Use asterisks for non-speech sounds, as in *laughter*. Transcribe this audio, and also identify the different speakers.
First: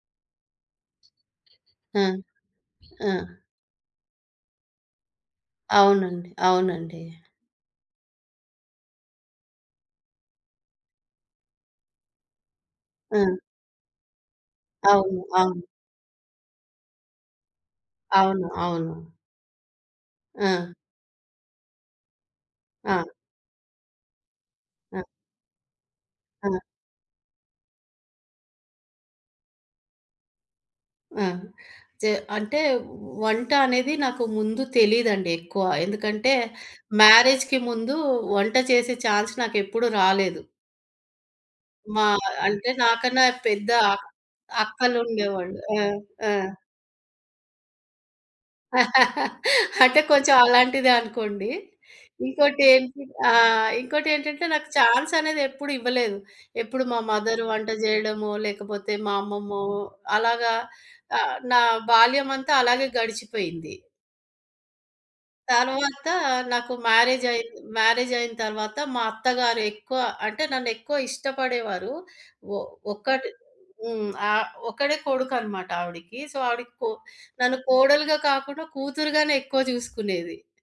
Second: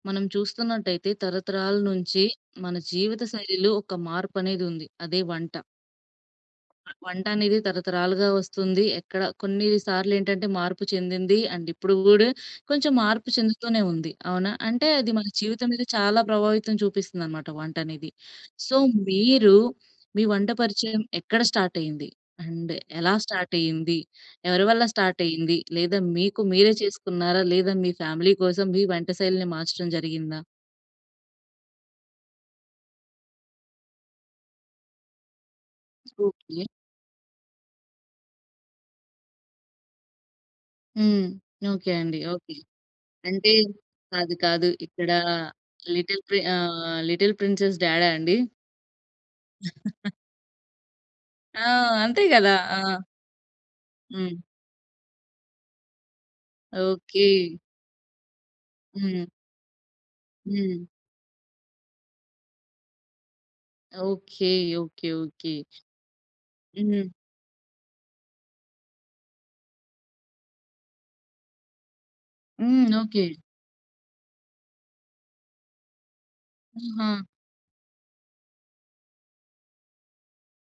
Speaker 1: మనం చూస్తున్నట్టయితే, తరతరాల
Speaker 2: ఆ!
Speaker 1: నుంచి మన
Speaker 2: ఆ!
Speaker 1: జీవిత శైలిలో ఒక మార్పనేదుంది, అదే వంట.
Speaker 2: అవునండి.
Speaker 1: ఆ
Speaker 2: అవునండీ.
Speaker 1: వంటనేది తరతరాలుగా వస్తుంది. ఎక్కడ కొన్నీ సార్లేంటంటే, మార్పు చెందింది, అండ్ ఇప్పుడు గూడా కొంచెం
Speaker 2: ఆ!
Speaker 1: మార్పు చెందుతూనే ఉంది. అవునా? అంటే, అది
Speaker 2: అవును.
Speaker 1: మన
Speaker 2: అవును.
Speaker 1: జీవితం మీద చాలా ప్రభావితం చూపిస్తుందనమాట వంటనేది.
Speaker 2: అవును.
Speaker 1: సో,
Speaker 2: అవును.
Speaker 1: మీరు మీ వంట
Speaker 2: ఆ!
Speaker 1: పరిచయం ఎక్కడ స్టార్టయింది? అండ్
Speaker 2: ఆ!
Speaker 1: ఎలా స్టార్టయ్యింది? ఎవరి వల్ల
Speaker 2: ఆ!
Speaker 1: స్టార్టయ్యింది? లేదా మీకు
Speaker 2: ఆ!
Speaker 1: మీరే చేసుకున్నారా? లేదా మీ ఫ్యామిలీ కోసం మీ వంట శైలిని మార్చడం జరిగిందా?
Speaker 2: ఆ! చే అంటే, వ వంట అనేది నాకు ముందు తెలీదండి ఎక్కువ. ఎందుకంటే,
Speaker 1: ఓకే.
Speaker 2: మ్యారేజ్‌కి ముందూ వంట చేసే ఛాన్స్ నాకెప్పుడూ రాలేదు.
Speaker 1: హ్మ్. ఓకే
Speaker 2: మా
Speaker 1: అండి. ఓకే.
Speaker 2: అంటే, నాకన్నా
Speaker 1: అంటే,
Speaker 2: పెద్ద అ
Speaker 1: కాదు, కాదు. ఇక్కడా
Speaker 2: అక్కలుండేవాళ్ళు. ఆ!
Speaker 1: లిటిల్
Speaker 2: ఆ!
Speaker 1: ప్రి ఆహ్, లిటిల్ ప్రిన్సెస్ డ్యాడా అండి?
Speaker 2: *laughs* అంటే,
Speaker 1: *chuckles*
Speaker 2: కొంచెం అలాంటిదే అనుకోండి.
Speaker 1: ఆ! అంతే గదా! ఆ!
Speaker 2: ఇంకోటేంటి ఆ!
Speaker 1: హ్మ్.
Speaker 2: ఇంకోటేంటంటే, నాకు ఛాన్సనేది ఎప్పుడూ ఇవ్వలేదు. ఎప్పుడు మా
Speaker 1: ఓకే.
Speaker 2: మదరు వంట జెయడమో, లేకపోతే మా
Speaker 1: హ్మ్.
Speaker 2: అమ్మమ్మో, అలాగా
Speaker 1: హ్మ్.
Speaker 2: ఆహ్, నా బాల్యమంతా అలాగే గడిచిపోయింది.
Speaker 1: ఓకే. ఓకే. ఓకే.
Speaker 2: తర్వాతా నాకు
Speaker 1: హ్మ్.
Speaker 2: మ్యారేజయింది. మ్యారేజయిన తర్వాత మా అత్తగారు ఎక్కువ, అంటే నన్ను ఎక్కువ ఇష్టపడేవారు. ఒ
Speaker 1: హ్మ్. ఓకే.
Speaker 2: ఒక్కటి హ్మ్. ఆహ్, ఒక్కడే కొడుకనమాట ఆవిడికి. సో, ఆవిడికి కొ
Speaker 1: ఆహా!
Speaker 2: నన్ను కోడలుగా కాకుండా కూతురుగానే ఎక్కువ జూసుకునేది.